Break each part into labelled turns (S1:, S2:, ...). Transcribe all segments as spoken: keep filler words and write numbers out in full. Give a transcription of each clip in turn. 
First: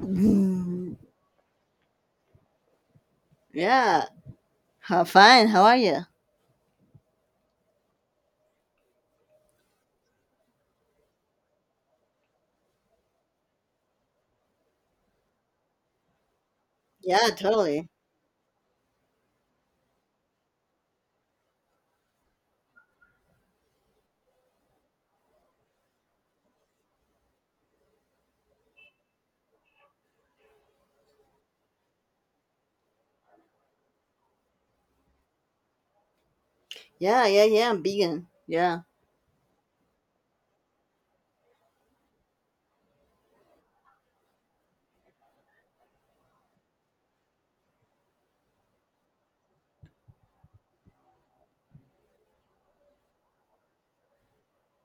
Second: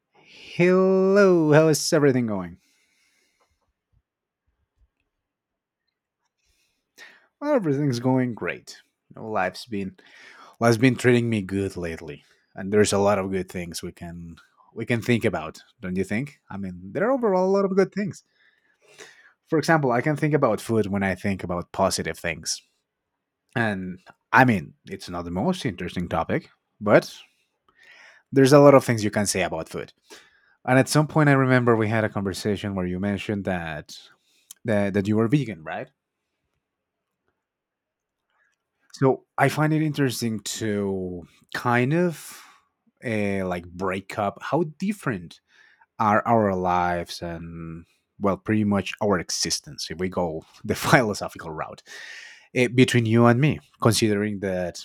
S1: Mm,
S2: Hello, how is everything going?
S1: yeah. How fine. How are you?
S2: Well, everything's going great. You know, life's been life's been treating me good lately, and there's a lot of good things we can we can think about, don't you think? I mean, there are
S1: Yeah,
S2: overall a lot of
S1: totally.
S2: good things. For example, I can think about food when I think about positive things, and I mean, it's not the most interesting topic, but there's a lot of things you can say about food. And at some point, I remember we had a conversation where you mentioned that that, that you were vegan, right?
S1: Yeah, yeah, yeah. I'm vegan. Yeah.
S2: So I find it interesting to kind of uh, like break up how different are our lives and well, pretty much our existence if we go the philosophical route eh, between you and me, considering that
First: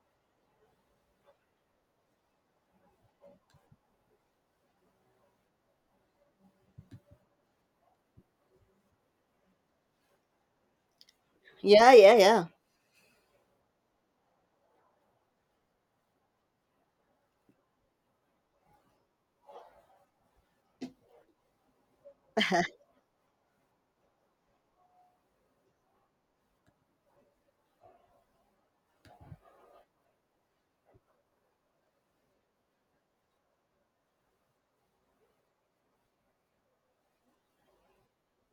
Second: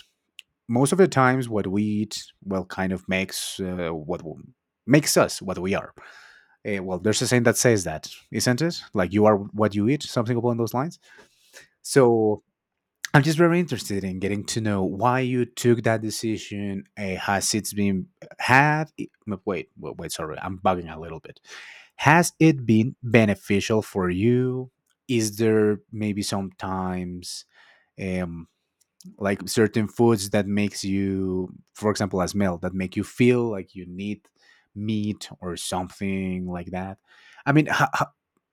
S2: most of the times what we eat well kind of makes uh, what w- makes us what we are. Eh, well, there's a saying that says that, isn't it? Like you are what you eat, something along those lines.
S1: Yeah, yeah,
S2: So
S1: yeah.
S2: I'm just very interested in getting to know why you took that decision. Uh, has it been had? It, no, wait, wait, wait, sorry, I'm bugging a little bit. Has it been beneficial for you? Is there maybe sometimes um, like certain foods that makes you for example as male that make you feel like you need meat or something like that. I mean, ho- ho-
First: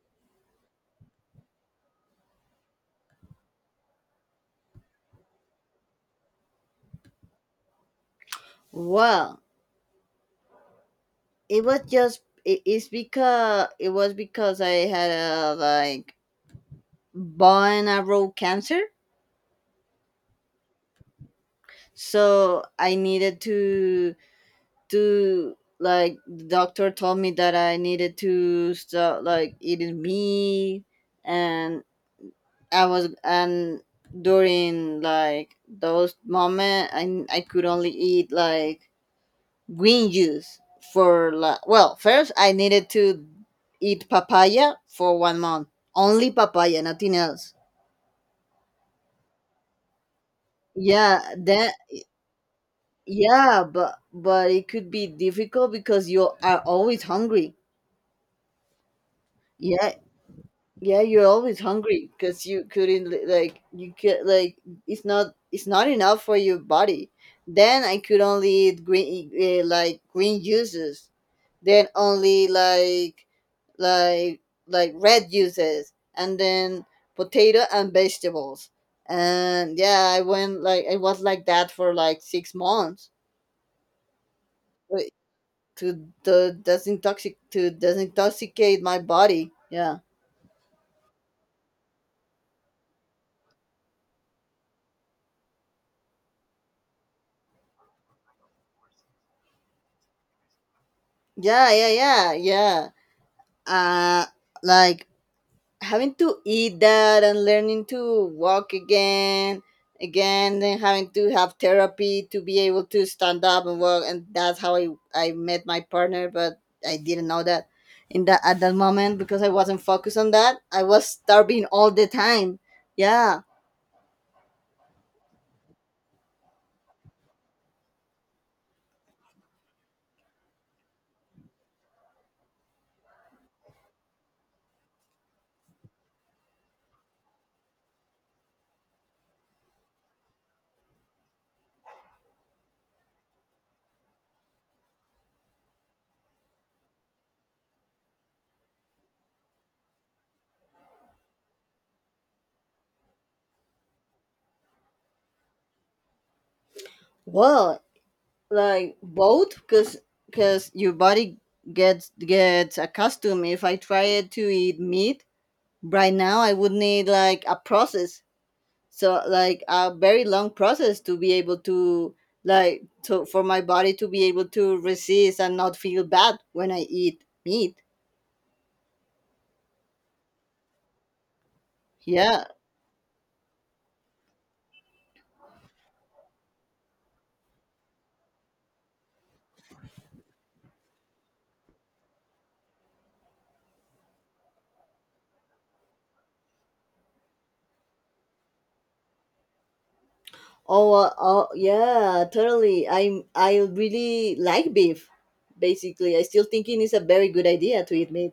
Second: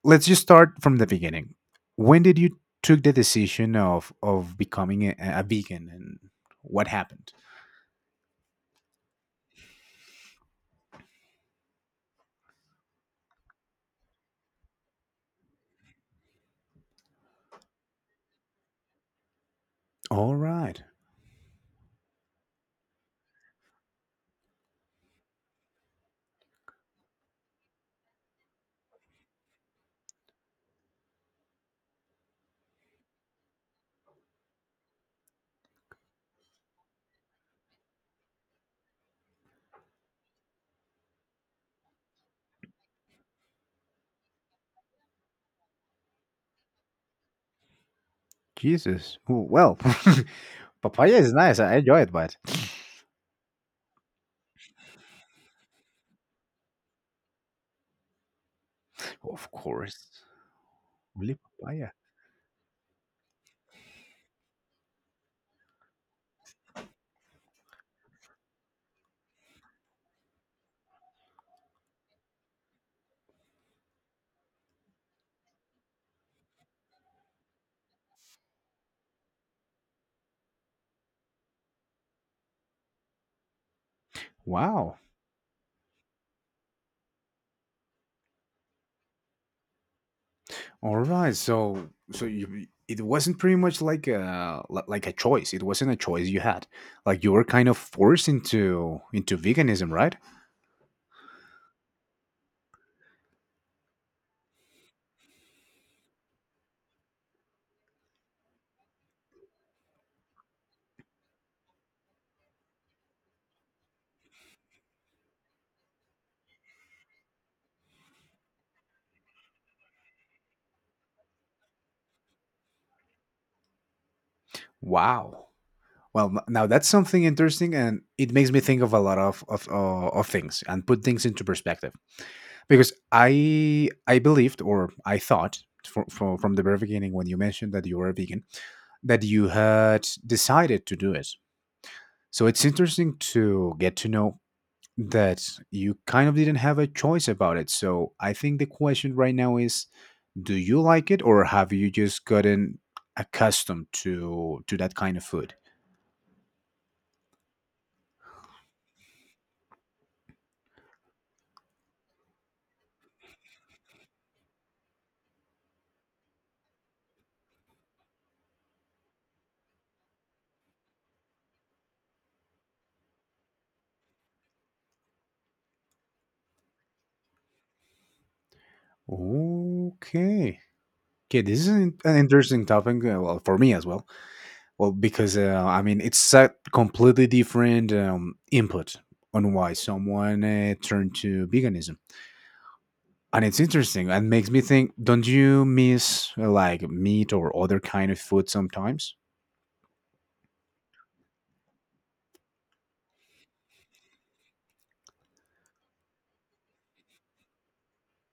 S2: let's just start from the beginning. When did you took the decision of of becoming a, a vegan, and what happened?
S1: Well, it was just it, it's because it was because I had a like bone marrow cancer,
S2: All right.
S1: so I needed to to like the doctor told me that I needed to stop like eating meat, and I was and during like those moment I I could only eat like green juice for like, well, first I needed to eat papaya for one month, only papaya, nothing else.
S2: Jesus. Oh, well. Papaya
S1: yeah
S2: is nice,
S1: that
S2: I enjoy it, but
S1: yeah but but it could be difficult because you are always hungry.
S2: of
S1: Yeah.
S2: course.
S1: Yeah, you're
S2: Only
S1: always
S2: papaya.
S1: hungry because you couldn't li- like you could like, it's not it's not enough for your body. Then I could only eat green, uh, like green juices. Then only like like like red juices, and then potato and vegetables. And yeah, I went like, I was like that for like six months,
S2: Wow.
S1: uh, to to desintoxic to desintoxicate my body. Yeah,
S2: All right. So so you, it wasn't pretty much like a li- like a choice. It wasn't a choice you had. Like you were kind of forced into into veganism, right?
S1: yeah, yeah, yeah, yeah. uh like having to eat that and learning to walk again, again then having to have therapy to be able to stand up and walk, and that's how i i met my partner, but I didn't know that in that at that moment because I wasn't focused on that. I was starving all the time. Yeah.
S2: Wow. Well, n- now that's something interesting, and it makes me think of a lot of of, uh, of things and put things into perspective. Because I I believed, or I thought for, for, from the very beginning when you mentioned that you were a vegan that you had decided to do it. So it's interesting to get to know that you kind of didn't have a choice about it. So I think the question right now is, do you like it, or have you just gotten accustomed to to that kind of food?
S1: Well, like both, because because your body gets gets accustomed. If I try to eat meat right now, I would need like a process, so like a very long process to be able to like to for my body to be able to resist and not feel bad when I eat meat.
S2: Okay. Okay, this is an an
S1: Yeah.
S2: interesting topic. uh, Well, for me as well. Well, because uh, I mean, it's a completely different um, input on why someone uh, turned to veganism. And it's interesting and makes me think, don't you miss uh, like meat or other kind of food sometimes?
S1: Oh uh, oh yeah totally I'm I really like beef. Basically, I still thinking it's a very good idea to eat meat,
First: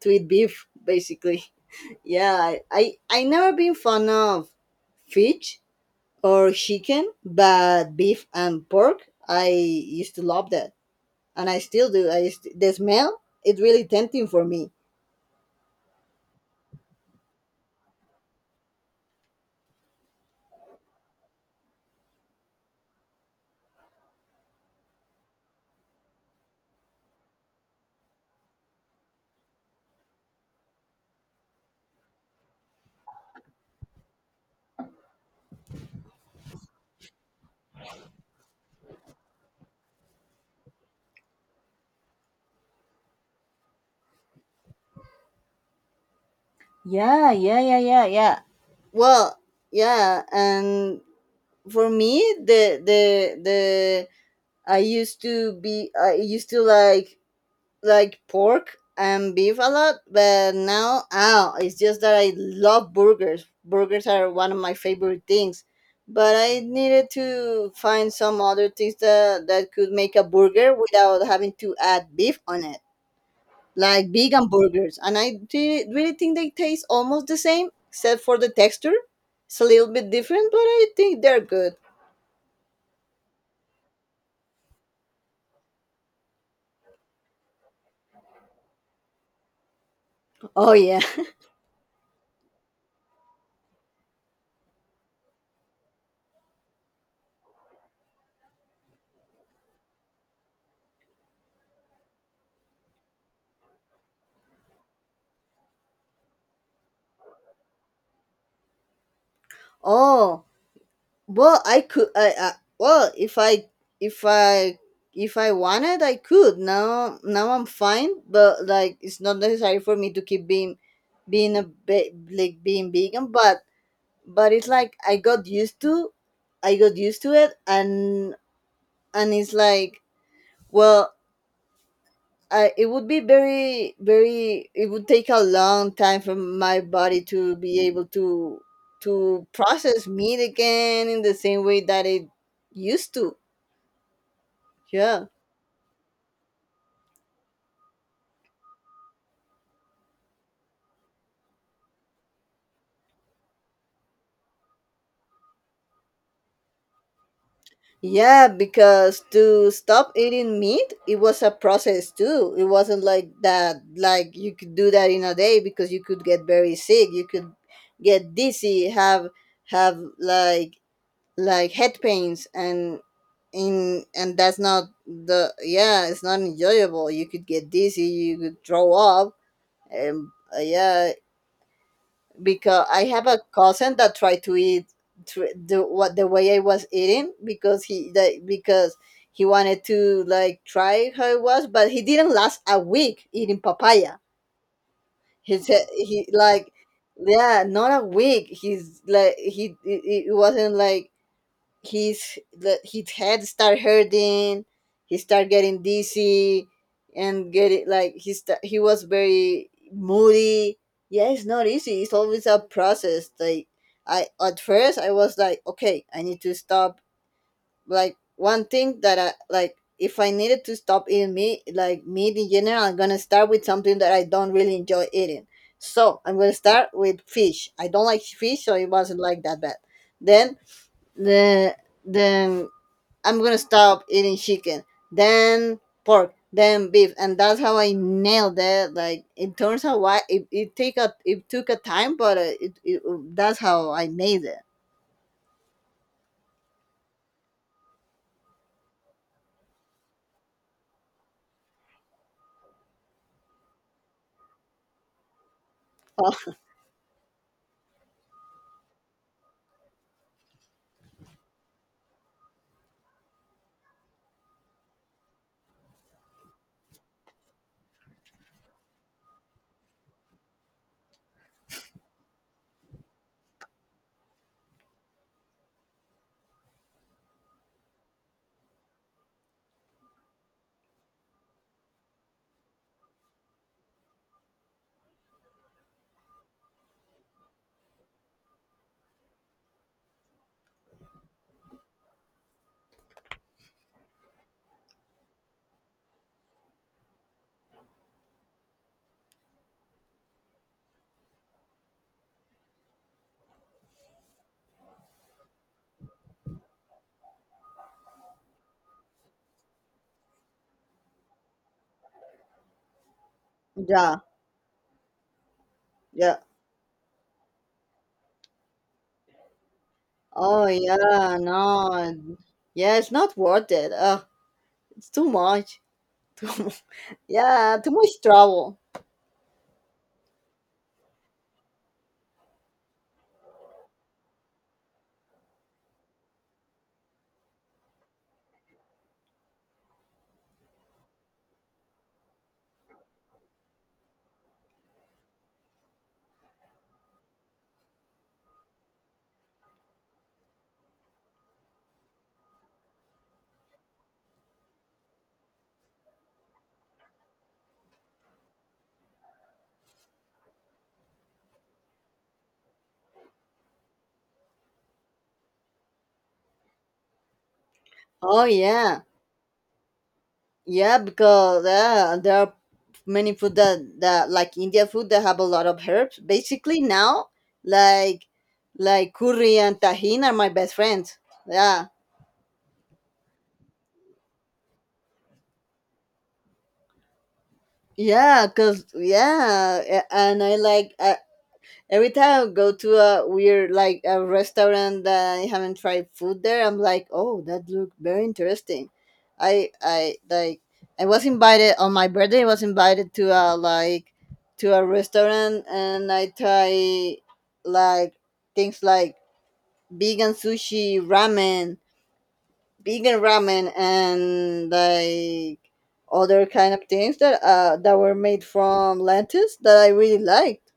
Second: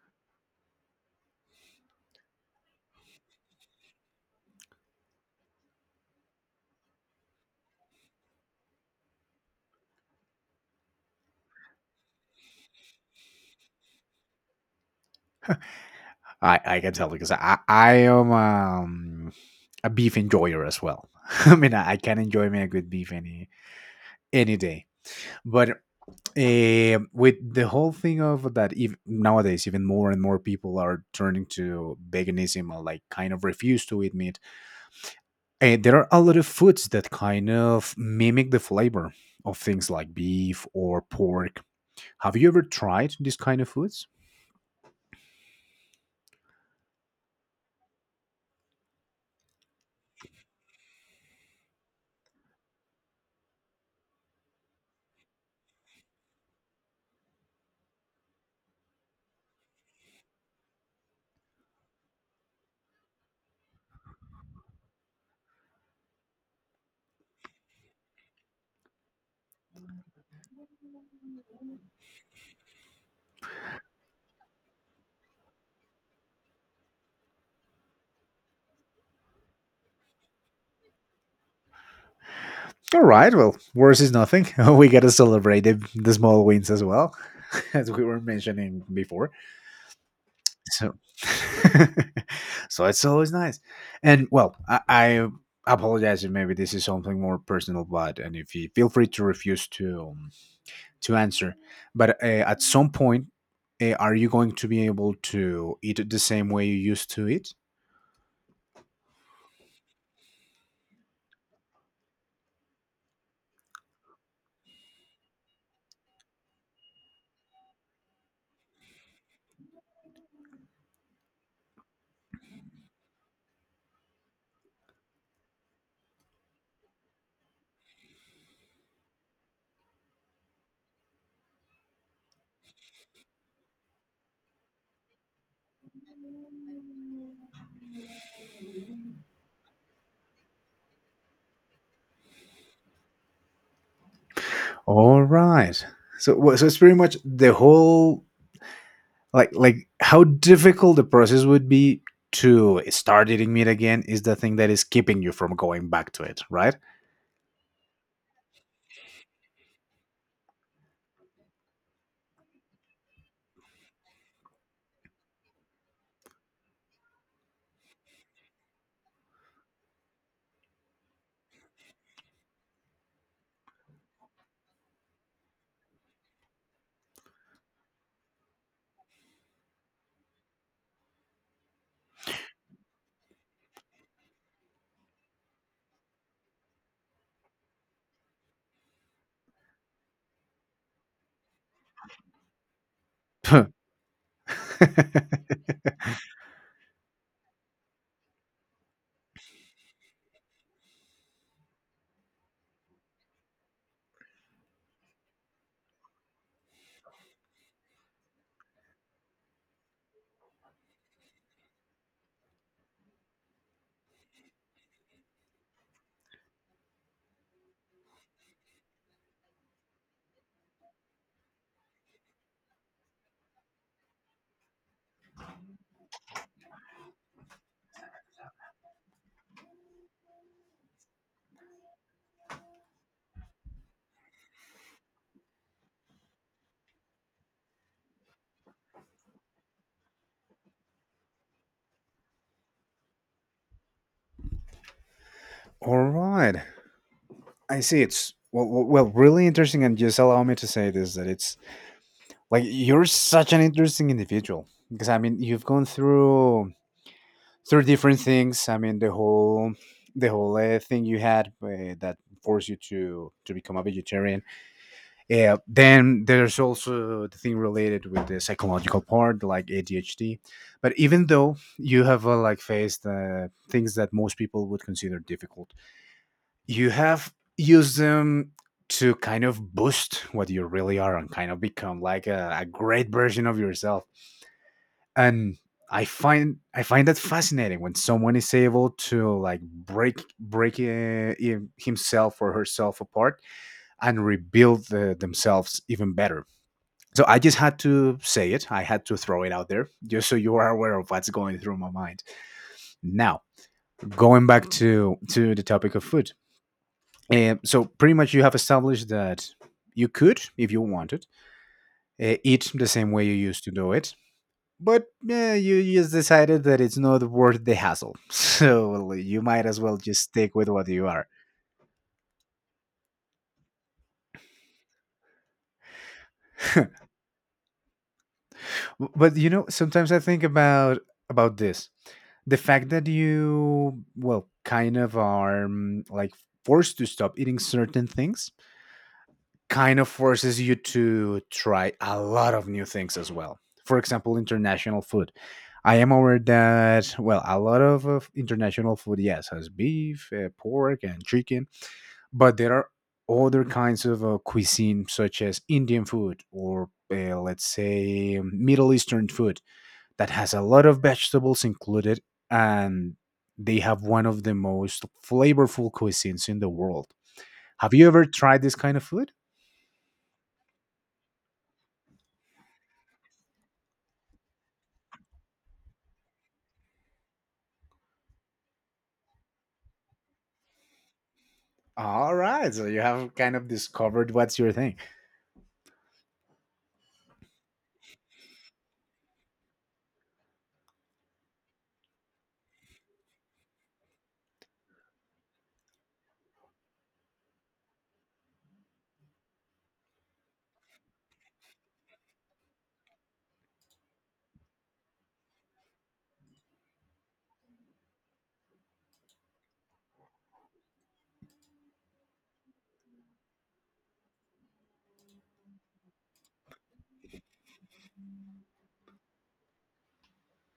S1: to eat beef basically. Yeah, i i, I never been fond of fish or chicken, but beef and pork, I used to love that, and I still do. I st- the smell, it's really tempting for me.
S2: I i can tell because i i am um, a beef enjoyer as well. I mean, i, I can enjoy me a good beef any any day. But uh, with the whole thing of that, if nowadays even more and more people are turning to veganism or like kind of refuse to eat meat. And there are a lot of foods that kind of mimic the flavor of things like beef or pork. Have you ever tried these kind of foods?
S1: Yeah, yeah, yeah, yeah, yeah. Well, yeah, and for me, the the the I used to be I used to like like pork and beef a lot, but now ow, it's just that I love burgers. Burgers are one of my favorite things, but I needed to find some other things that that could make a burger without having to add beef on it. Like vegan burgers, and I thi- really think they taste almost the same, except for the texture. It's a little bit different, but I think they're good.
S2: All right, well, worse is nothing. We got to celebrate the, the small wins as well, as we were mentioning before.
S1: Oh
S2: So,
S1: yeah.
S2: so it's always nice. And well, I, I apologize if maybe this is something more personal, but and if you feel free to refuse to um, to answer. But uh, at some point, uh, are you going to be able to eat it the same way you used to eat?
S1: Oh well, I could. I, I Well, if I if I if I wanted, I could. Now now I'm fine, but like it's not necessary for me to keep being being a ve- like being vegan. But but it's like I got used to, I got used to it, and and it's like, well, uh, it would be very very it would take a long time for my body to be able to to process meat again in the same way that it used to.
S2: All
S1: Yeah.
S2: right. So, wha- so it's pretty much the whole like like how difficult the process would be to start eating meat again is the thing that is keeping you from going back to it, right?
S1: Yeah, because to stop eating meat, it was a process too. It wasn't like that, like you could do that in a day, because you could get very sick. You could get dizzy, have have like like head pains, and in and that's not the, yeah, it's not enjoyable. You could get dizzy, you could throw up, and uh, yeah, because I have a cousin that tried to eat, tr the what the way I was eating, because he that because he wanted to like try how it was, but he didn't last a week eating
S2: All
S1: papaya. He said, he like, yeah, not a week. He's like, he it, it wasn't like, his the, his head start hurting, he start getting dizzy and getting like, he sta- he was very moody. Yeah, it's not easy. It's always a process. Like, I at first I was like, okay, I need to stop, like one thing that I like. If I needed to stop eating meat, like meat in general, I'm gonna start with something that I don't really enjoy eating. So I'm gonna start with fish. I don't like fish, so it wasn't like that bad. Then the then I'm gonna stop eating chicken, then pork, then beef, and that's how I nailed it. Like it turns out why it, it take a it took a time, but uh, it, it, that's how I made it.
S2: right. I see. It's well, well, well, really interesting. And just allow me to say this, that it's like you're such an interesting individual, because I mean, you've gone through through different things. I mean, the whole the whole uh, thing you had uh, that forced you to to become a vegetarian. Yeah. Then there's also the thing related with the psychological part, like A D H D. But even though you have uh, like faced uh, things that most people would consider difficult, you have used them to kind of boost what you really are and kind of become like a, a great version of yourself. And I find I find that fascinating, when someone is able to like break break uh, him- himself or herself apart and rebuild the, themselves even better. So I just had to say it. I had to throw it out there just so you are aware of what's going through my mind. Now, going back to to the topic of food. Um, so pretty much you have established that you could, if you wanted, uh, eat the same way you used to do it,
S1: Yeah,
S2: but yeah, you you just
S1: yeah.
S2: decided that it's not worth the hassle, so you might as well just stick
S1: Oh
S2: with what you are.
S1: yeah, no, yeah. It's not worth it. Uh, it's too much. Too much. Yeah, too much trouble.
S2: W- but you know sometimes I think about about this, the fact that you well kind of are mm, like forced to stop eating certain things kind of forces you to try a lot of new things as well. For example, international food. I am aware that, well, a lot of, of international food yes has beef, uh, pork and chicken, but there are other kinds of uh, cuisine, such as Indian food or uh, let's say um, Middle Eastern food that has a lot of vegetables included, and they have one of the most flavorful cuisines in the world. Have you ever
S1: Oh
S2: tried this kind
S1: yeah.
S2: of food?
S1: Yeah, because uh, there are many food that, that like India food that have a lot of herbs. Basically now, like like curry and tahini are my best friends. Yeah.
S2: All right, so you have kind of discovered what's your thing.
S1: Yeah, cause yeah, a- and I like I, every time I go to a weird like a restaurant that I haven't tried food there, I'm like, oh, that looked very interesting. I I like I was invited on my birthday. I was invited to a like to a restaurant, and I try like things like vegan sushi, ramen, vegan ramen, and like other kind of things that uh that were made from lentils that I really liked.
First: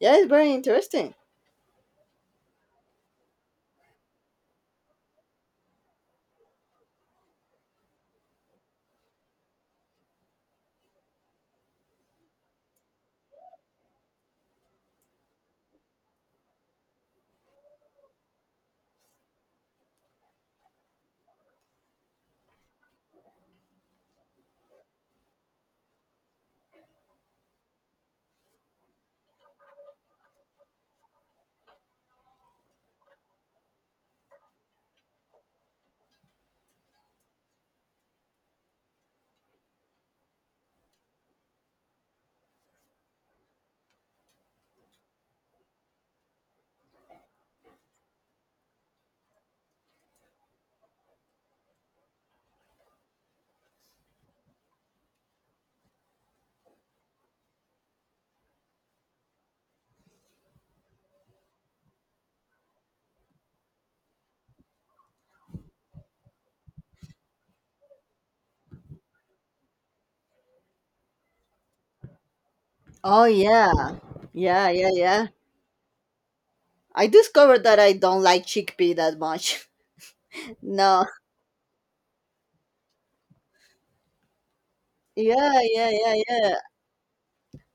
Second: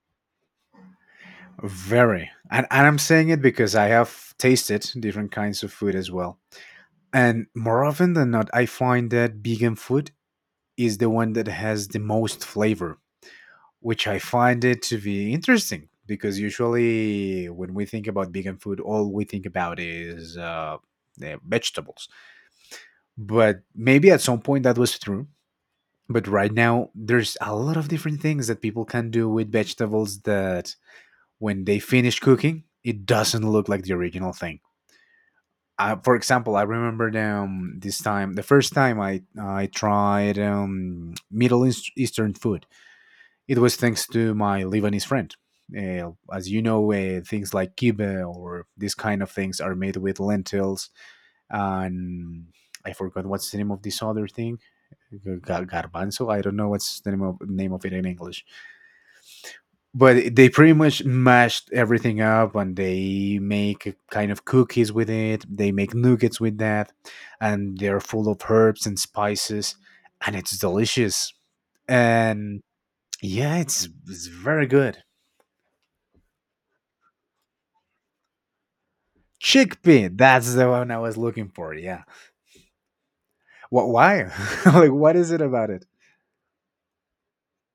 S1: Yeah, it's very interesting.
S2: Very. And, and I'm saying it because I have tasted different kinds of food as well, and more often than not I find that vegan food is the one that has the most flavor, which I find it to be interesting, because usually when we think about vegan food, all we think about is uh, eh, vegetables. But maybe at some point that was true. But right now, there's a lot of different things that people can do with vegetables that when they finish cooking, it doesn't look like the original thing. Uh, for example, I remember um, this time, the first time I I tried um, Middle East- Eastern food. It was thanks to my Lebanese friend. Uh, as you know, uh, things like kibbeh or these kind of things are made with lentils. And I forgot what's the name of this other thing, Gar- garbanzo. I don't know what's the name of name of it in English. But they pretty much mashed everything up, and they make kind of cookies with it. They make nuggets with that, and they're full of herbs and spices, and it's delicious. And
S1: Oh
S2: yeah, it's
S1: yeah.
S2: it's very
S1: Yeah, yeah,
S2: good.
S1: yeah. I discovered that I don't like chickpea that much.
S2: Chickpea. That's the one I
S1: No.
S2: was looking for. Yeah. What? Why? Like, what is it
S1: Yeah,
S2: about it?
S1: yeah, yeah, yeah.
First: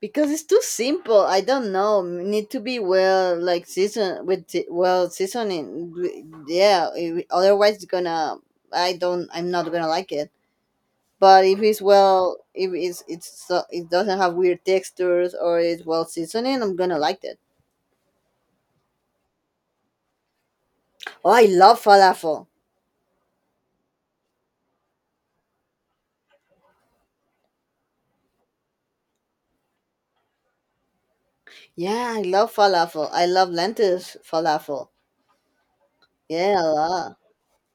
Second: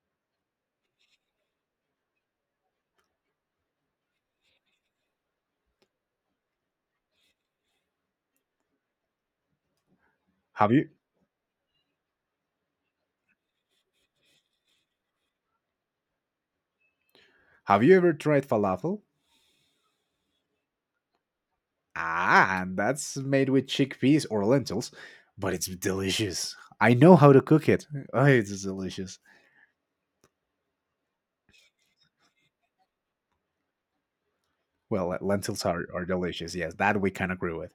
S1: Because it's too simple. I don't know. Need to be well like season with the- well seasoning. W- Yeah, it- otherwise it's gonna, I don't I'm not gonna like it.
S2: Have you
S1: But if it's well, if it's it's so, it doesn't have weird textures or it's well seasoning, I'm gonna like it.
S2: have you ever tried falafel?
S1: Oh, I love falafel.
S2: Ah, and that's made with chickpeas or lentils, but it's delicious. I know how to cook it. Oh, it's delicious.
S1: Yeah, I love falafel. I love lentils falafel.
S2: Well, le- lentils are, are delicious.
S1: Yeah, a
S2: Yes, that we
S1: lot.
S2: can agree with.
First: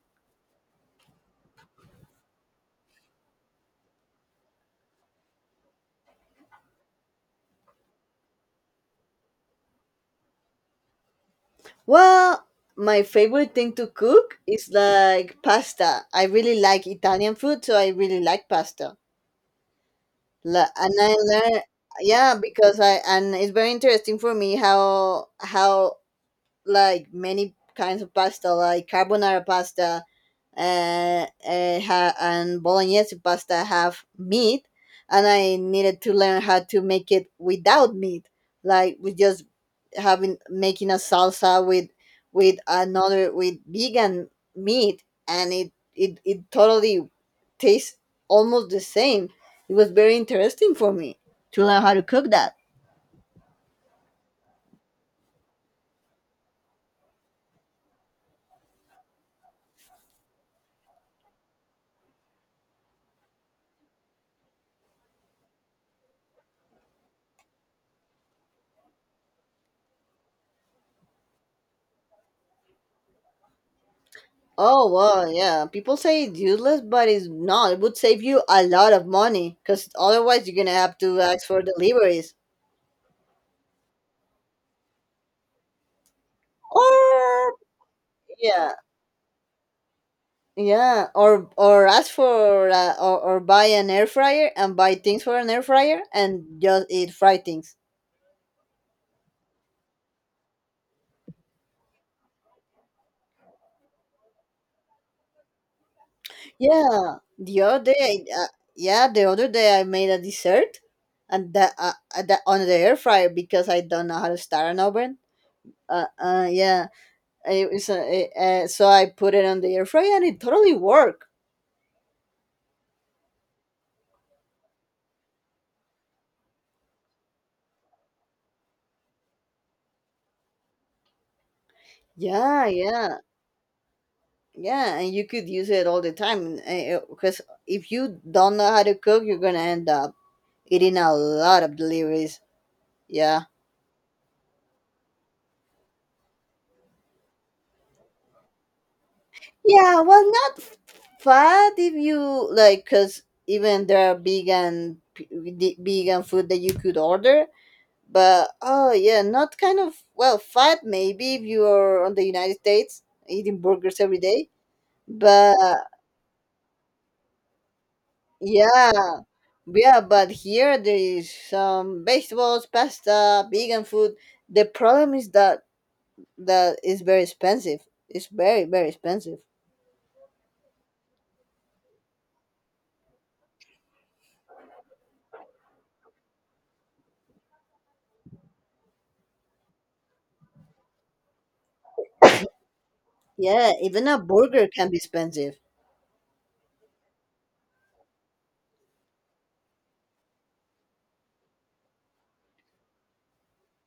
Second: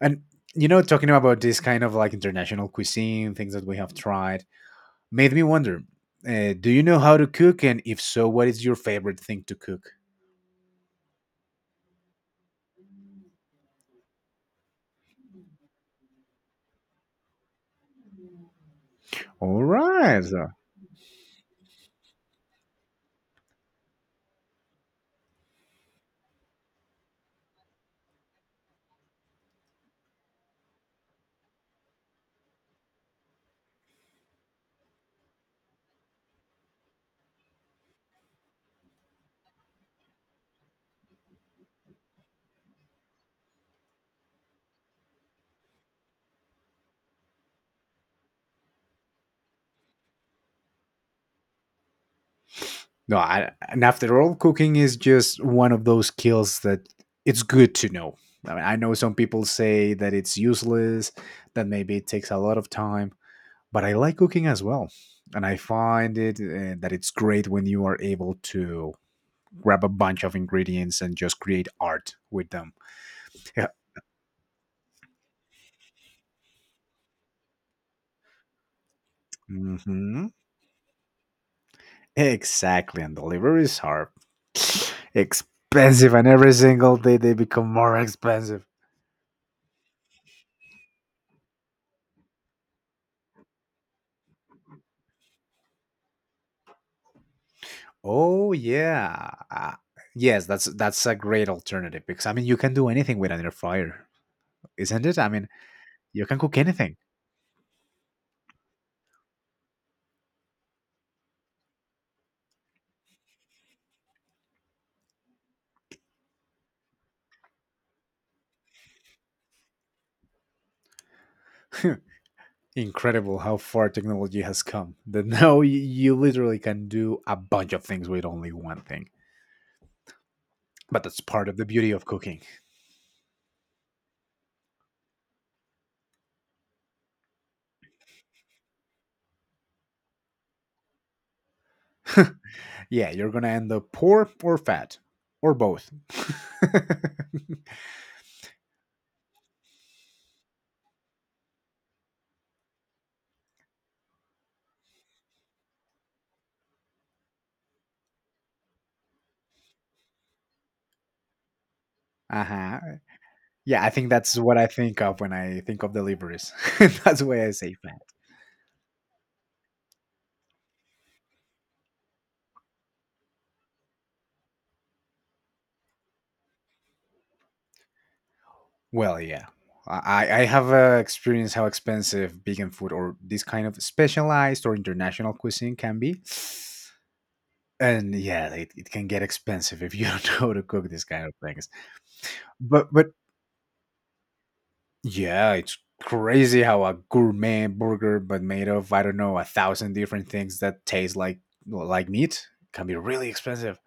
S2: And you know, talking about this kind of like international cuisine, things that we have tried, made me wonder. Uh, do you know how to cook? And if so, what is your favorite thing to cook?
S1: Well, my favorite thing to cook is like pasta. I really like Italian food, so I really like pasta.
S2: All right. so
S1: La- And I learn, yeah, because I, and it's very interesting for me how how like many kinds of pasta, like carbonara pasta, uh, uh ha- and bolognese pasta have meat, and I needed to learn how to make it without meat, like with just having making a salsa with with another with vegan meat, and it it, it totally tastes almost the same. It was very interesting for me to learn how to cook that.
S2: No, I, and after all, cooking is just one of those skills that it's good to know. I mean, I know some people say that it's useless, that maybe it takes a lot of time, but I like cooking as well. And I find it uh, that it's great when you are able to grab a bunch of ingredients and just create art with them. Yeah.
S1: Oh well, yeah, people say it's useless, but it's not. It would save you a lot of money, because
S2: Hmm.
S1: otherwise you're gonna have to ask for deliveries.
S2: Exactly. And deliveries are expensive, and every single day they
S1: Or
S2: become more expensive.
S1: yeah, yeah, or or ask for, uh, or, or buy an air fryer and buy things for an air fryer and just eat fried things.
S2: Oh yeah, uh, yes. That's that's a great alternative, because I mean you can do anything with an air fryer, isn't it? I mean you can cook anything.
S1: Yeah, the other day, I- uh, yeah, the other day I made a dessert, and that uh, uh, that on the air fryer, because I don't know how to start an oven. Uh, uh yeah, it was uh, it- uh, so I put it on the air fryer and it totally worked.
S2: Incredible how far technology has come. That now y- you literally can do a bunch of things with only one thing. But that's part of the beauty of cooking.
S1: Yeah, yeah, yeah, and you could use it all the time, because if you don't know how to cook, you're gonna end up eating a lot of deliveries.
S2: Yeah, you're
S1: Yeah.
S2: gonna end up poor or fat or both.
S1: Yeah, well, not f- fat if you like, because even there are vegan p- the vegan food that you could order. But oh yeah, not kind of well fat, maybe if you are on the
S2: Uh
S1: United
S2: huh.
S1: States eating
S2: Yeah, I
S1: burgers
S2: think
S1: every
S2: that's
S1: day.
S2: what I think of when
S1: But
S2: I think of deliveries. That's why I say fat.
S1: yeah, yeah. But here there is some vegetables, pasta, vegan food. The problem is that that is very expensive. It's very very
S2: Well,
S1: expensive.
S2: yeah. I, I have uh, experienced how expensive vegan food or this kind of specialized or international cuisine can be. And yeah, like, it, it can get expensive if you don't know how to cook these kind of things. But but
S1: Yeah, even a burger can be
S2: yeah,
S1: expensive.
S2: it's crazy how a gourmet burger but made of I don't know a thousand different things that taste like like meat can be really expensive.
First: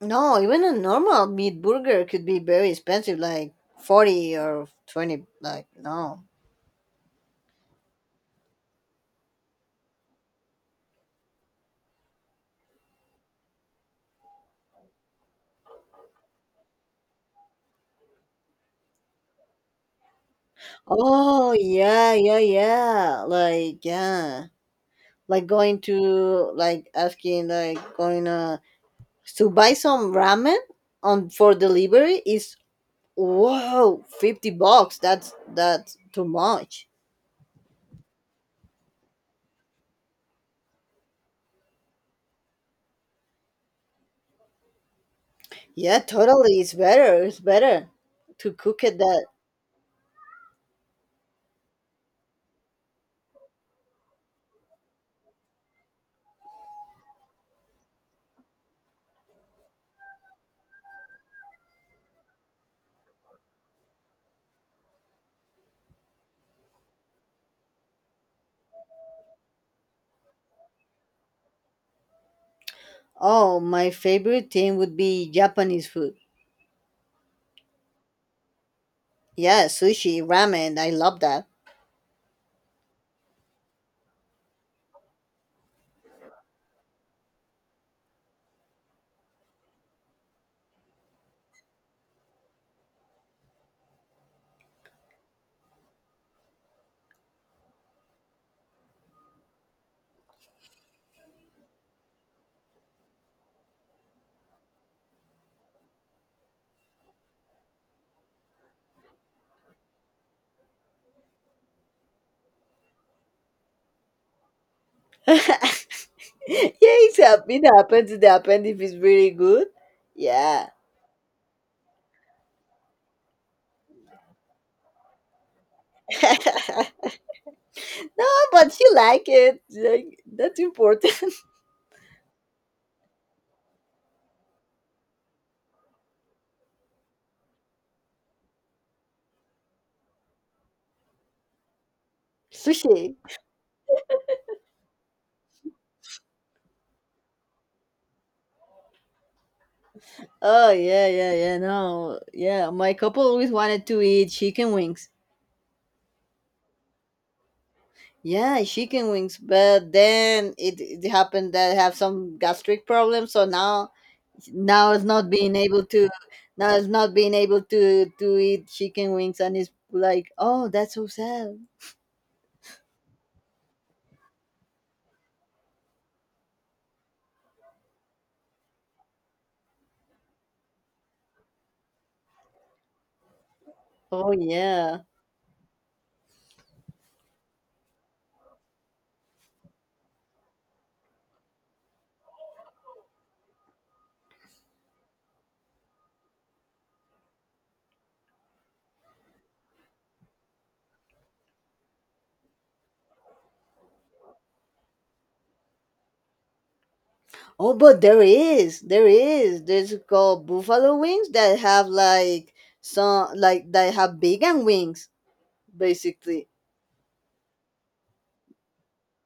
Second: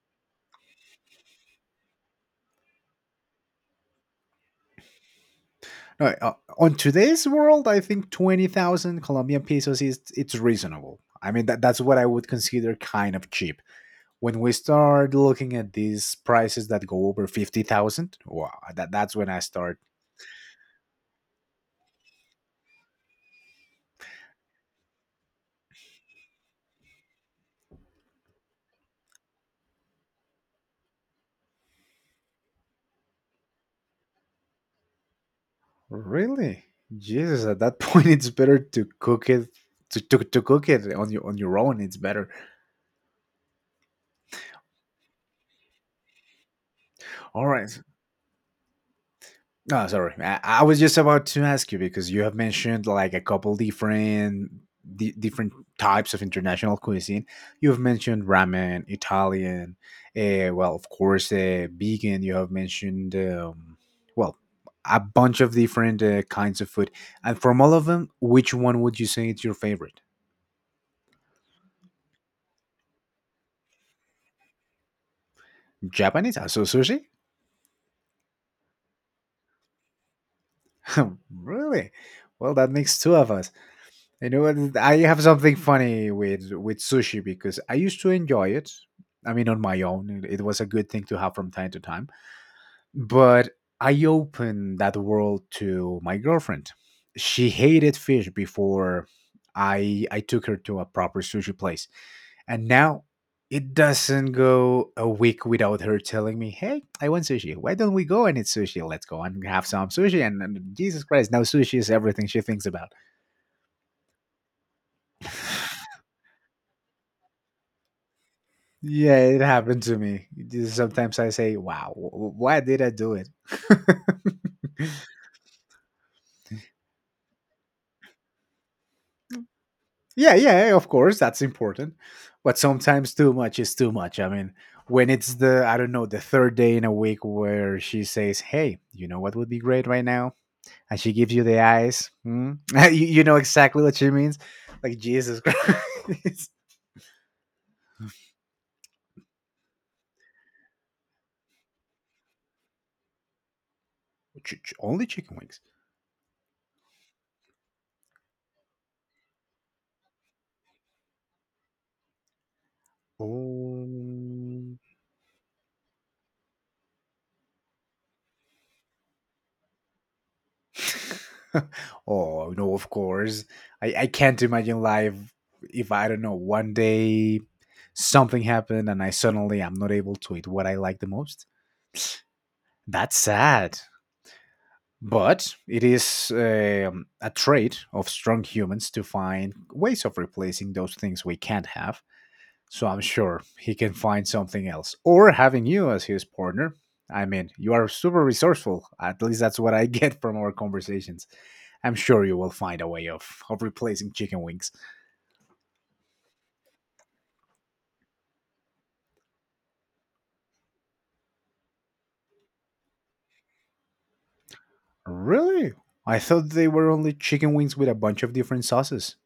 S1: No, even a normal meat burger could be very expensive, like forty or twenty, like,
S2: No,
S1: no.
S2: uh, on today's world, I think twenty thousand Colombian pesos is it's reasonable. I mean that that's what I would consider kind of cheap. When we start looking at these prices that go over fifty thousand, wow, that, that's when I start
S1: Oh, yeah, yeah, yeah. Like, yeah. Like going to, like, asking, like, going uh, to buy some ramen on for delivery is, whoa, fifty bucks. That's, that's too
S2: really.
S1: much.
S2: Jesus, at that point it's better to cook it to, to, to cook it on your on your own, it's better.
S1: Yeah, totally. It's better. It's
S2: All right.
S1: better to cook it that.
S2: Oh, sorry. I, I was just about to ask you because you have mentioned like a couple different di- different types of international cuisine. You have mentioned ramen, Italian, uh, well, of course, uh, vegan. You have mentioned um, well, a bunch of different uh, kinds of food. And from all of them, which one would you say is your favorite?
S1: Oh, my favorite thing would be Japanese food.
S2: Japanese, also sushi?
S1: Yeah, sushi, ramen. I love that.
S2: Really? Well, that makes two of us. You know what? I have something funny with with sushi because I used to enjoy it. I mean, on my own, it it was a good thing to have from time to time. But I opened that world to my girlfriend. She hated fish before I I took her to a proper sushi place, and now it doesn't go a week without her telling me, "Hey, I want sushi. Why don't we go and eat sushi? Let's go and have some sushi." And, and Jesus Christ, now sushi is everything she thinks about.
S1: Yeah, it's hap- it happens. It happens if it's
S2: Yeah,
S1: really
S2: it
S1: good.
S2: happened to me.
S1: Yeah.
S2: Sometimes I say, wow, wh- wh- why did I do it?
S1: No, but you like it. Like,
S2: Yeah,
S1: that's
S2: yeah, of course,
S1: important.
S2: that's important. But sometimes too much is too much. I mean, when it's the, I don't know, the third day in a week where she says, hey, you know what would be great right now? And she gives you the eyes. Hmm? you,
S1: Sushi.
S2: you know exactly what she means. Like, Jesus Christ.
S1: Oh yeah, yeah, yeah. No, yeah. My couple always wanted to eat
S2: Ch-
S1: chicken
S2: ch- Only
S1: wings.
S2: chicken wings.
S1: Yeah, chicken wings. But then it, it happened that I have some gastric problems, so now,
S2: Oh.
S1: now is not being able to now is not being able to to eat chicken wings, and it's like, oh, that's so sad.
S2: Oh no, of course. I, I can't imagine life if I don't know one day something happened and I suddenly am not able to eat what I like the most. That's sad.
S1: Oh yeah.
S2: But it is um, a trait of strong humans to find ways of replacing those things we can't have, so I'm sure he can find something else. Or having you as his partner. I mean, you are super resourceful. At least that's what I get from our conversations. I'm sure you will find a way of, of replacing chicken wings.
S1: Oh, but there is, there is there's called buffalo wings that have like, some like that have vegan wings
S2: Really? I
S1: basically.
S2: thought they were only chicken wings with a bunch of different sauces.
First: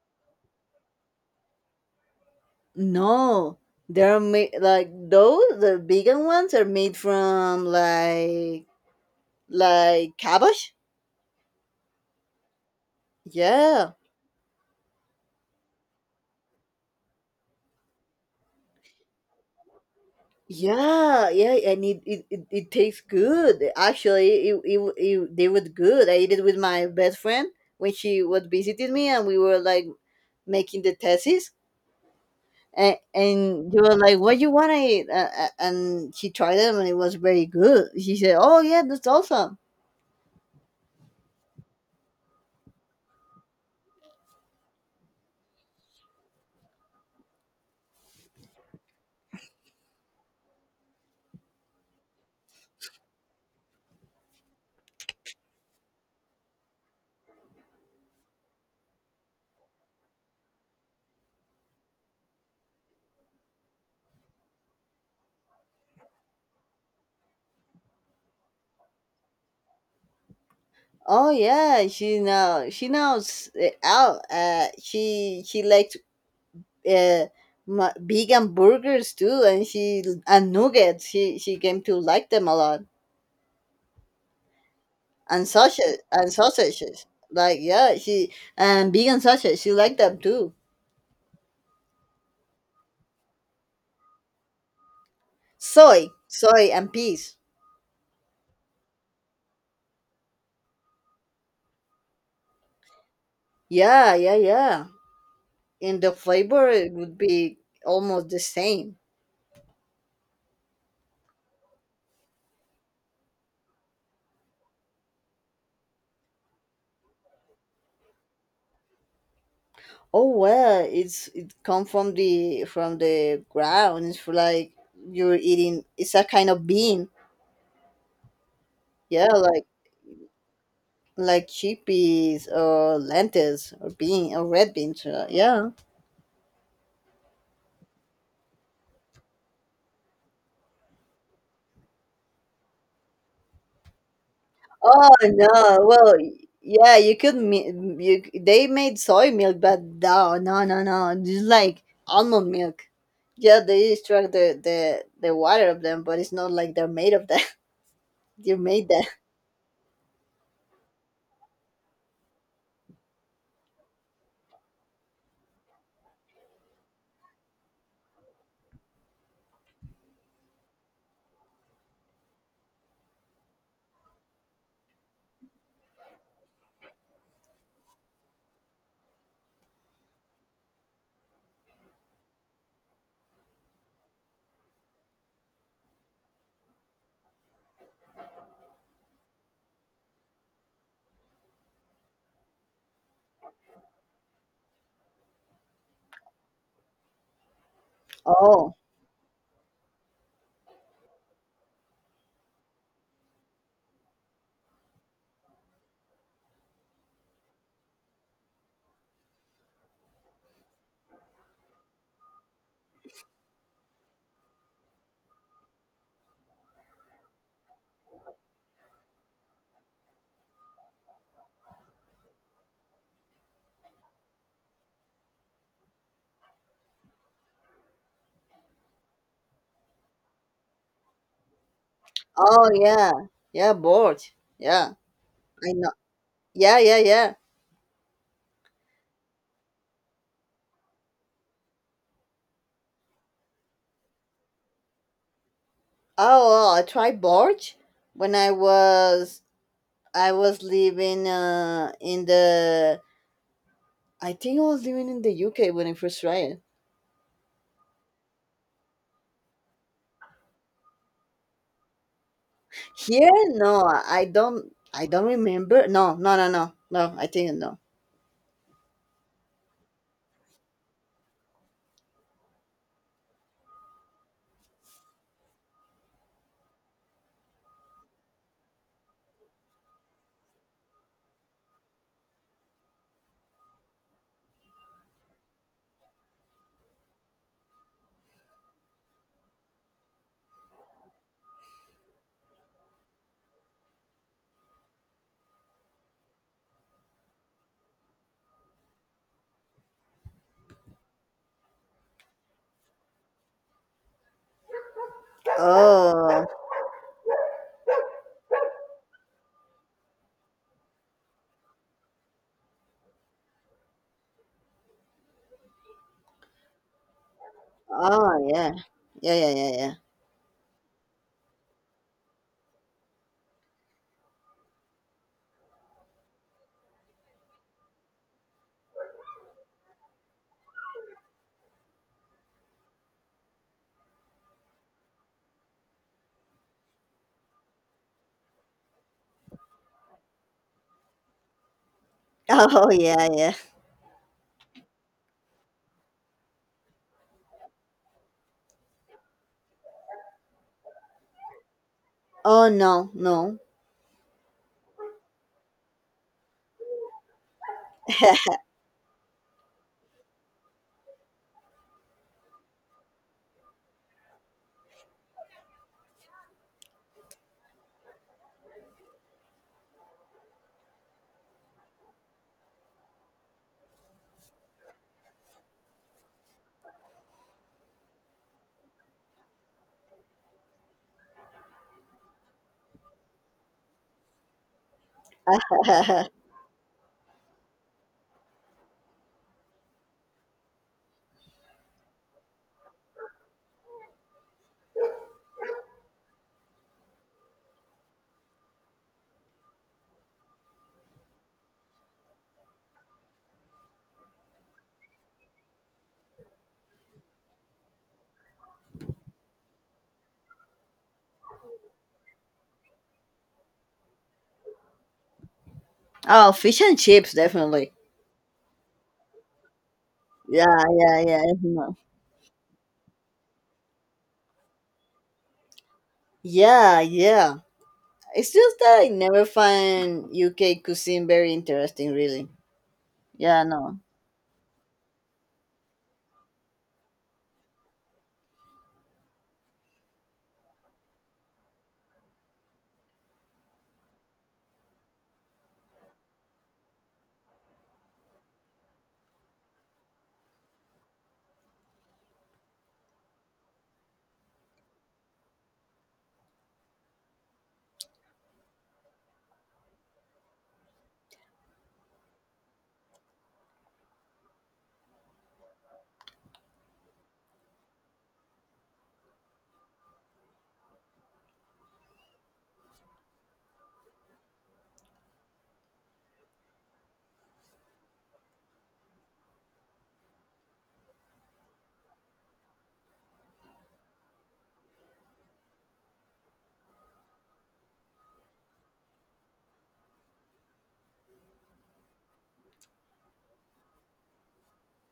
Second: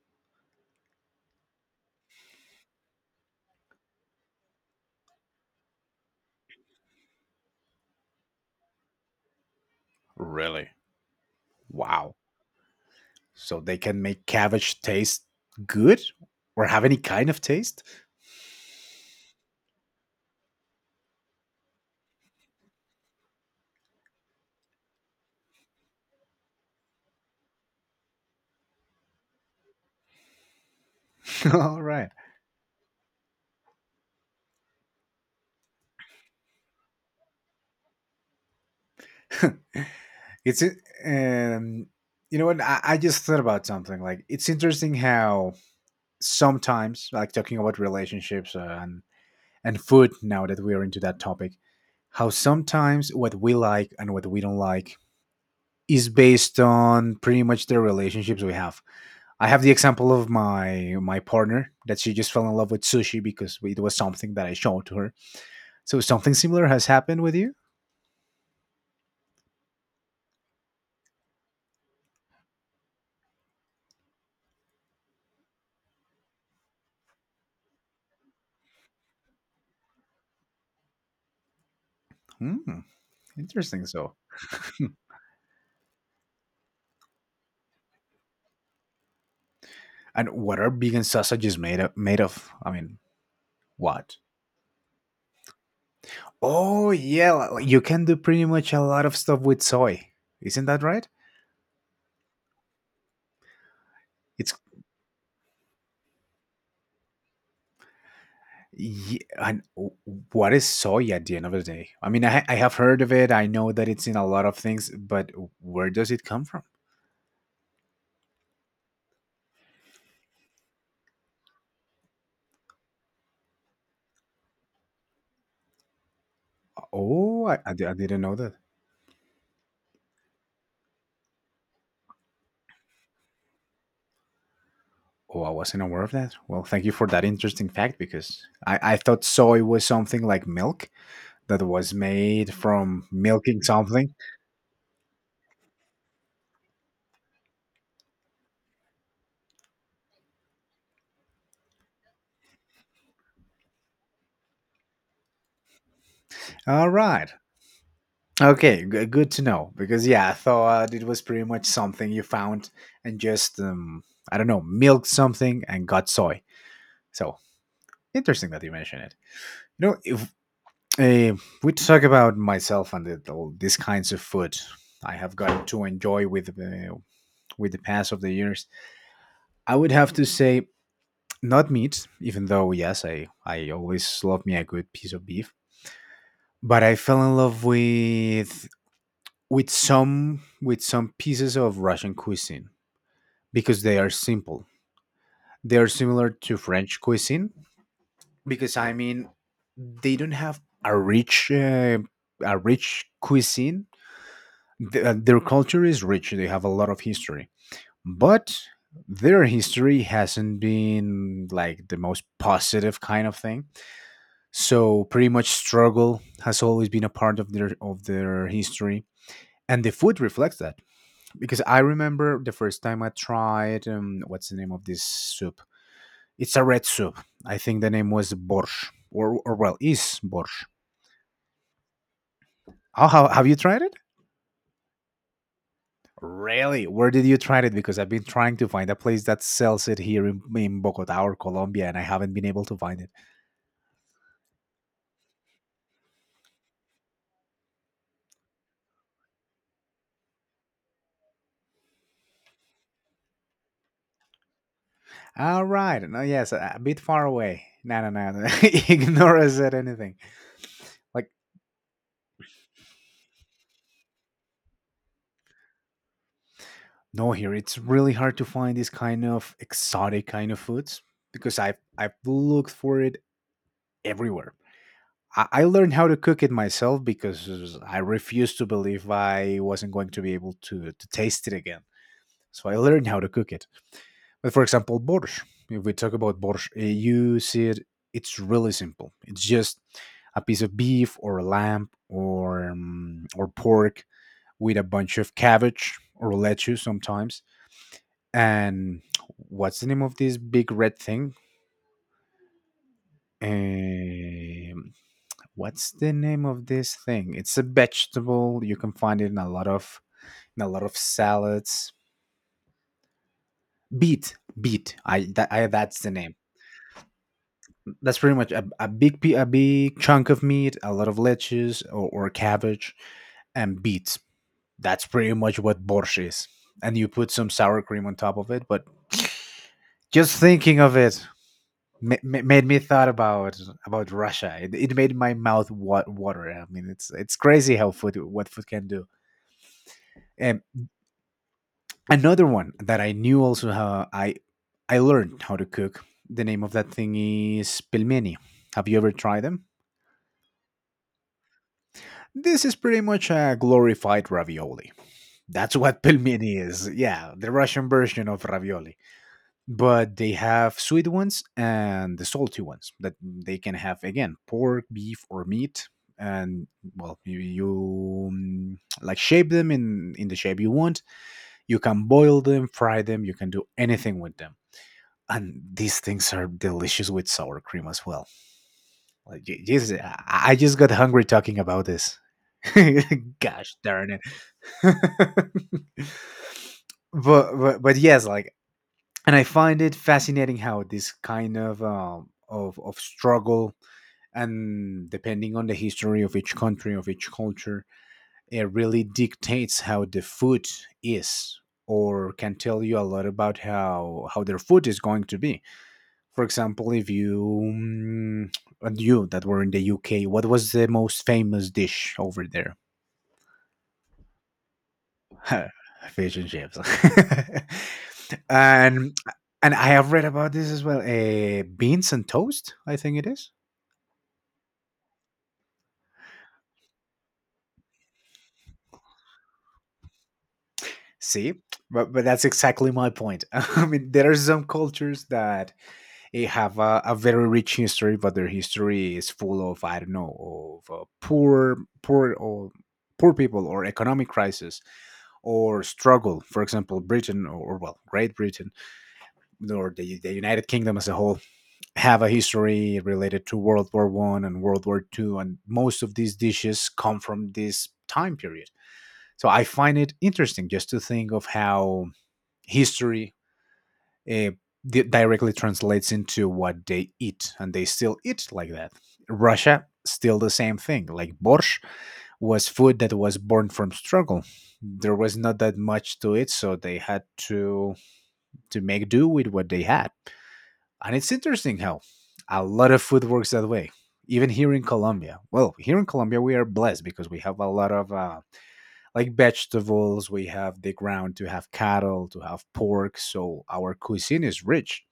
S1: No, they're made like those, the vegan ones are made from like like
S2: Really?
S1: cabbage.
S2: Wow. So they
S1: Yeah.
S2: can make cabbage taste good or have any kind of taste?
S1: Yeah, yeah, and it it, it, it tastes good. Actually, it, it, it they were good. I ate it with my best friend when she was visiting me, and we were like making the thesis.
S2: All right.
S1: And, and you were like, "What you want to eat?" Uh, uh, and she tried them, and it was very good. She said, "Oh yeah, that's awesome."
S2: It's it, um, you know what? I, I just thought about something. Like, it's interesting how sometimes, like talking about relationships uh, and and food. Now that we are into that topic, how sometimes what we like and what we don't like is based on pretty much the relationships we have. I have the example of my my partner that she just fell in love with sushi because it was something that I showed to her, so something similar has happened with you?
S1: Oh yeah, she now she knows it out. Uh, she she liked, uh ma- vegan burgers too, and she and nuggets. She she came to like them a
S2: Hmm,
S1: lot.
S2: interesting. So,
S1: And sausage and sausages. Like yeah, she and vegan sausage. She liked them
S2: and
S1: too.
S2: what are vegan sausages made of? Made of? I mean, what?
S1: Soy, soy
S2: Oh
S1: and
S2: yeah,
S1: peas.
S2: li- like you can do pretty much a lot of stuff with soy. Isn't that right?
S1: Yeah, yeah,
S2: It's
S1: yeah. In the flavor, it would be almost the same.
S2: yeah, and w- what is soy at the end of the day? I mean, I, ha- I have heard of it. I know that it's in a lot of things, but where does it come from?
S1: Oh well, it's it come from the from the ground. It's for like, you're eating. It's a kind of bean.
S2: Oh, I, I di- I didn't know that.
S1: Yeah, like like chickpeas or lentils or bean or red beans. uh,
S2: Oh, I
S1: Yeah.
S2: wasn't aware of that. Well, thank you for that interesting fact because I, I thought soy was something like milk that was made from milking something.
S1: Oh no! Well, yeah, you could. mi- You, they made soy milk, but no, no, no, no. Just like almond milk. Yeah, they extract the the the water of them, but it's not like
S2: All
S1: they're made of
S2: right.
S1: that. You
S2: Okay,
S1: made
S2: g-
S1: that.
S2: good to know because yeah, I thought it was pretty much something you found and just um, I don't know, milked something and got soy. So interesting that you mention it. You know, if uh, we talk about myself and the, the, these kinds of food I have gotten to enjoy with uh, with the pass of the years, I would have to say not meat, even though yes, I I always love me a good piece of beef, but I fell in love with with some with some pieces of Russian cuisine because they are simple. They are similar to French cuisine because
S1: Oh,
S2: I mean they don't have a rich uh, a rich cuisine. Th- uh, their culture is rich. They have a lot of history, but their history hasn't been like the most positive kind of thing. So pretty much struggle has always been a part of their of their history, and the food reflects that. Because I remember the first time I tried um, what's the name of this soup? It's a red soup. I think the name was borsch, or or well, is borsch.
S1: oh
S2: Oh,
S1: yeah,
S2: how, have you
S1: yeah,
S2: tried it?
S1: borge. Yeah, I know. Yeah,
S2: Really?
S1: yeah,
S2: Where did
S1: yeah.
S2: you try it? Because I've been trying to find a place that sells it here in, in Bogota or Colombia, and I haven't been able to find it.
S1: Oh, well, I tried borge when I was, I was living uh in the, I think I was living in the
S2: All
S1: U K when I
S2: right. No,
S1: first tried
S2: yes,
S1: it.
S2: a, a bit far away. No, no, no, no. Ignore I said anything. Like,
S1: Here, no, I don't. I don't remember. No, no, no, no, no. I
S2: no, here
S1: think
S2: it's
S1: no.
S2: really hard to find this kind of exotic kind of foods because I've I've looked for it everywhere. I, I learned how to cook it myself because I refused to believe I wasn't going to be able to to taste it again. So I learned how to cook it. But for example, borscht. If we talk about borscht, uh, you see it. It's really simple. It's just a piece of beef or a lamb or um, or pork with a bunch of cabbage or lettuce sometimes. And what's the name of this big red thing? Um, what's the name
S1: Oh,
S2: of this thing? It's a vegetable. You can find it in a lot of in a lot of salads. Beet, beet. I that, I that's the name. That's pretty
S1: oh
S2: much a,
S1: yeah,
S2: a big pe-
S1: yeah,
S2: a
S1: yeah, yeah, yeah.
S2: big chunk of meat, a lot of lettuce or, or cabbage, and beets. That's pretty much what borscht is. And you put some sour cream on top of it. But just thinking of it ma- ma- made me thought about about Russia. It, it made my mouth wa- water. I mean, it's it's crazy how food what food can do. And another one
S1: Oh
S2: that I
S1: yeah,
S2: knew
S1: yeah.
S2: also how I I learned how to cook. The name of that thing is pelmeni. Have you ever tried them? This
S1: Oh
S2: is pretty
S1: no,
S2: much a
S1: no.
S2: glorified ravioli. That's what pelmeni is. Yeah, the Russian version of ravioli. But they have sweet ones and the salty ones that they can have again pork, beef, or meat. And well, you, you mm, like shape them in in the shape you want. You can boil them, fry them. You can do anything with them. And these things are delicious with sour cream as well. Like, Je- Jesus, I, I just got hungry talking about this. Gosh darn it. but, but but yes, like, and I find it fascinating how this kind of um, of of struggle and depending on the history of each country of each culture, it really dictates how the food is or can tell you a lot about how how their food is going to be. For example, if you mm, and you that were in the U K, what was the most famous dish over there? Fish and
S1: Oh,
S2: chips.
S1: fish and chips, definitely.
S2: and and I have read about this
S1: Yeah,
S2: as well.
S1: yeah, yeah.
S2: Uh,
S1: No.
S2: beans and toast, I think it is.
S1: Yeah, yeah. It's just that I never find U K cuisine very
S2: See, but
S1: interesting,
S2: but that's
S1: really.
S2: exactly my point.
S1: Yeah,
S2: I
S1: no.
S2: mean, there are some cultures that eh, have a, a very rich history, but their history is full of I don't know of uh, poor, poor or poor people or economic crisis or struggle. For example, Britain or, or, well, Great Britain or the, the United Kingdom as a whole have a history related to World War One and World War Two, and most of these dishes come from this time period. So I find it interesting just to think of how history uh, di- directly translates into what they eat, and they still eat like that. Russia still the same thing, like borscht was food that was born from struggle. There was not that much to it, so they had to to make do with what they had. And it's interesting how a lot of food works that way. Even here in Colombia, well, here in Colombia we are blessed because we have a lot of uh, like vegetables. We have the ground to have cattle, to have pork, so our cuisine is rich.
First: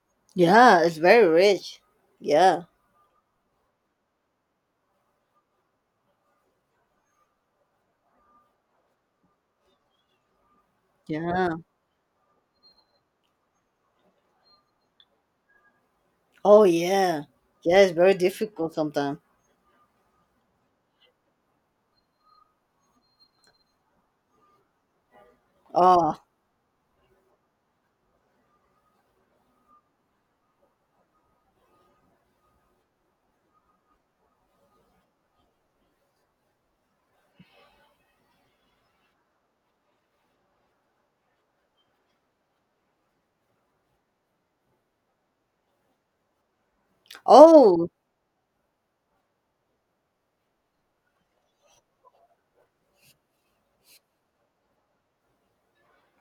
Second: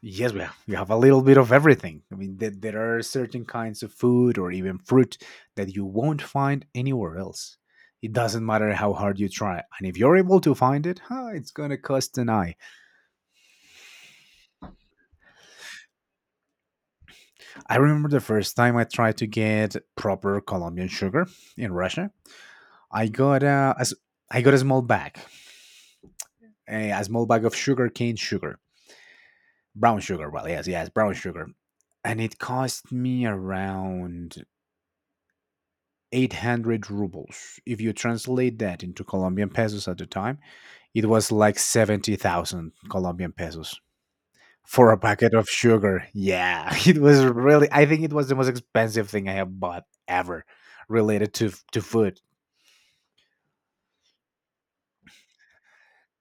S2: Yes, we have, we
S1: Yeah,
S2: have a
S1: it's
S2: little
S1: very
S2: bit of
S1: rich.
S2: everything. I mean, there,
S1: Yeah,
S2: there are certain kinds of food or even fruit that you won't find anywhere else. It doesn't matter how hard you try. And if you're able to find it, huh, it's
S1: yeah.
S2: going to cost an eye.
S1: Oh yeah,
S2: I
S1: yeah. It's
S2: remember
S1: very
S2: the first
S1: difficult
S2: time I tried
S1: sometimes.
S2: to get proper Colombian sugar in Russia. I got a, a s- I got a small bag,
S1: Oh.
S2: a, a small bag of sugar cane sugar, brown sugar. Well, yes, yes, brown sugar. And it cost me around eight hundred rubles. If you translate that into Colombian pesos at the time, it was like seventy thousand Colombian pesos for a packet of sugar. Yeah, it was really, I
S1: Oh,
S2: think it was the most expensive thing I have bought ever related to, f- to food.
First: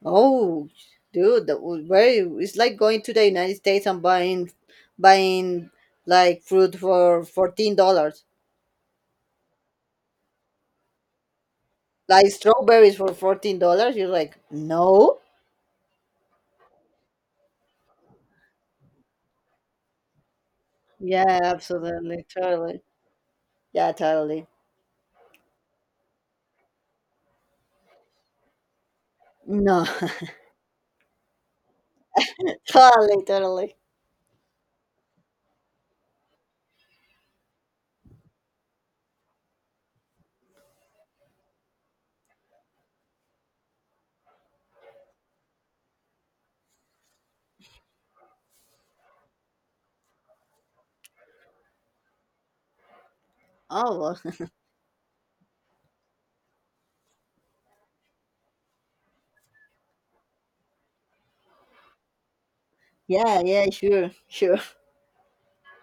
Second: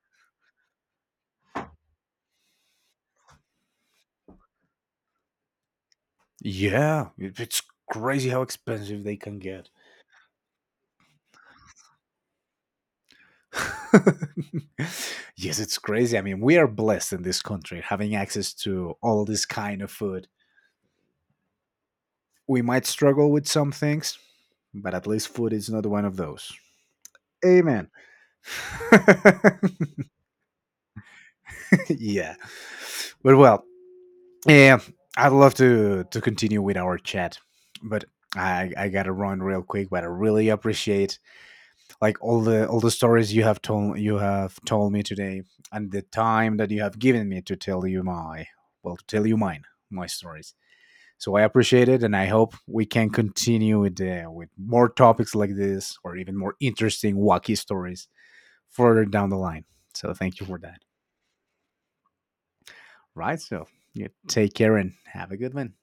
S1: oh, dude, that was very. It's like going to the United States and buying, buying like fruit
S2: Yeah,
S1: for
S2: it- it's
S1: fourteen dollars,
S2: crazy how expensive they can get.
S1: like strawberries for fourteen dollars. You're like, no.
S2: Yes, it's crazy. I mean, we are blessed in this country having access to all this kind of food.
S1: Yeah, absolutely,
S2: We
S1: totally.
S2: might struggle with some
S1: Yeah,
S2: things,
S1: totally.
S2: but at least food is not one of those. Amen.
S1: No,
S2: Yeah.
S1: totally,
S2: But well,
S1: totally.
S2: yeah, I'd love to to continue with our chat, but I I gotta run real quick. But I really appreciate like all the all the stories you have told you have told me today, and the time that you have given me to tell you my well to tell you mine my stories. So I appreciate it, and I hope we can continue with
S1: Oh, well.
S2: uh, with more topics like this, or even more interesting wacky stories further down the line. So thank you for that. Right.
S1: Yeah,
S2: So
S1: yeah,
S2: you
S1: sure,
S2: take
S1: sure.
S2: care and have a good one.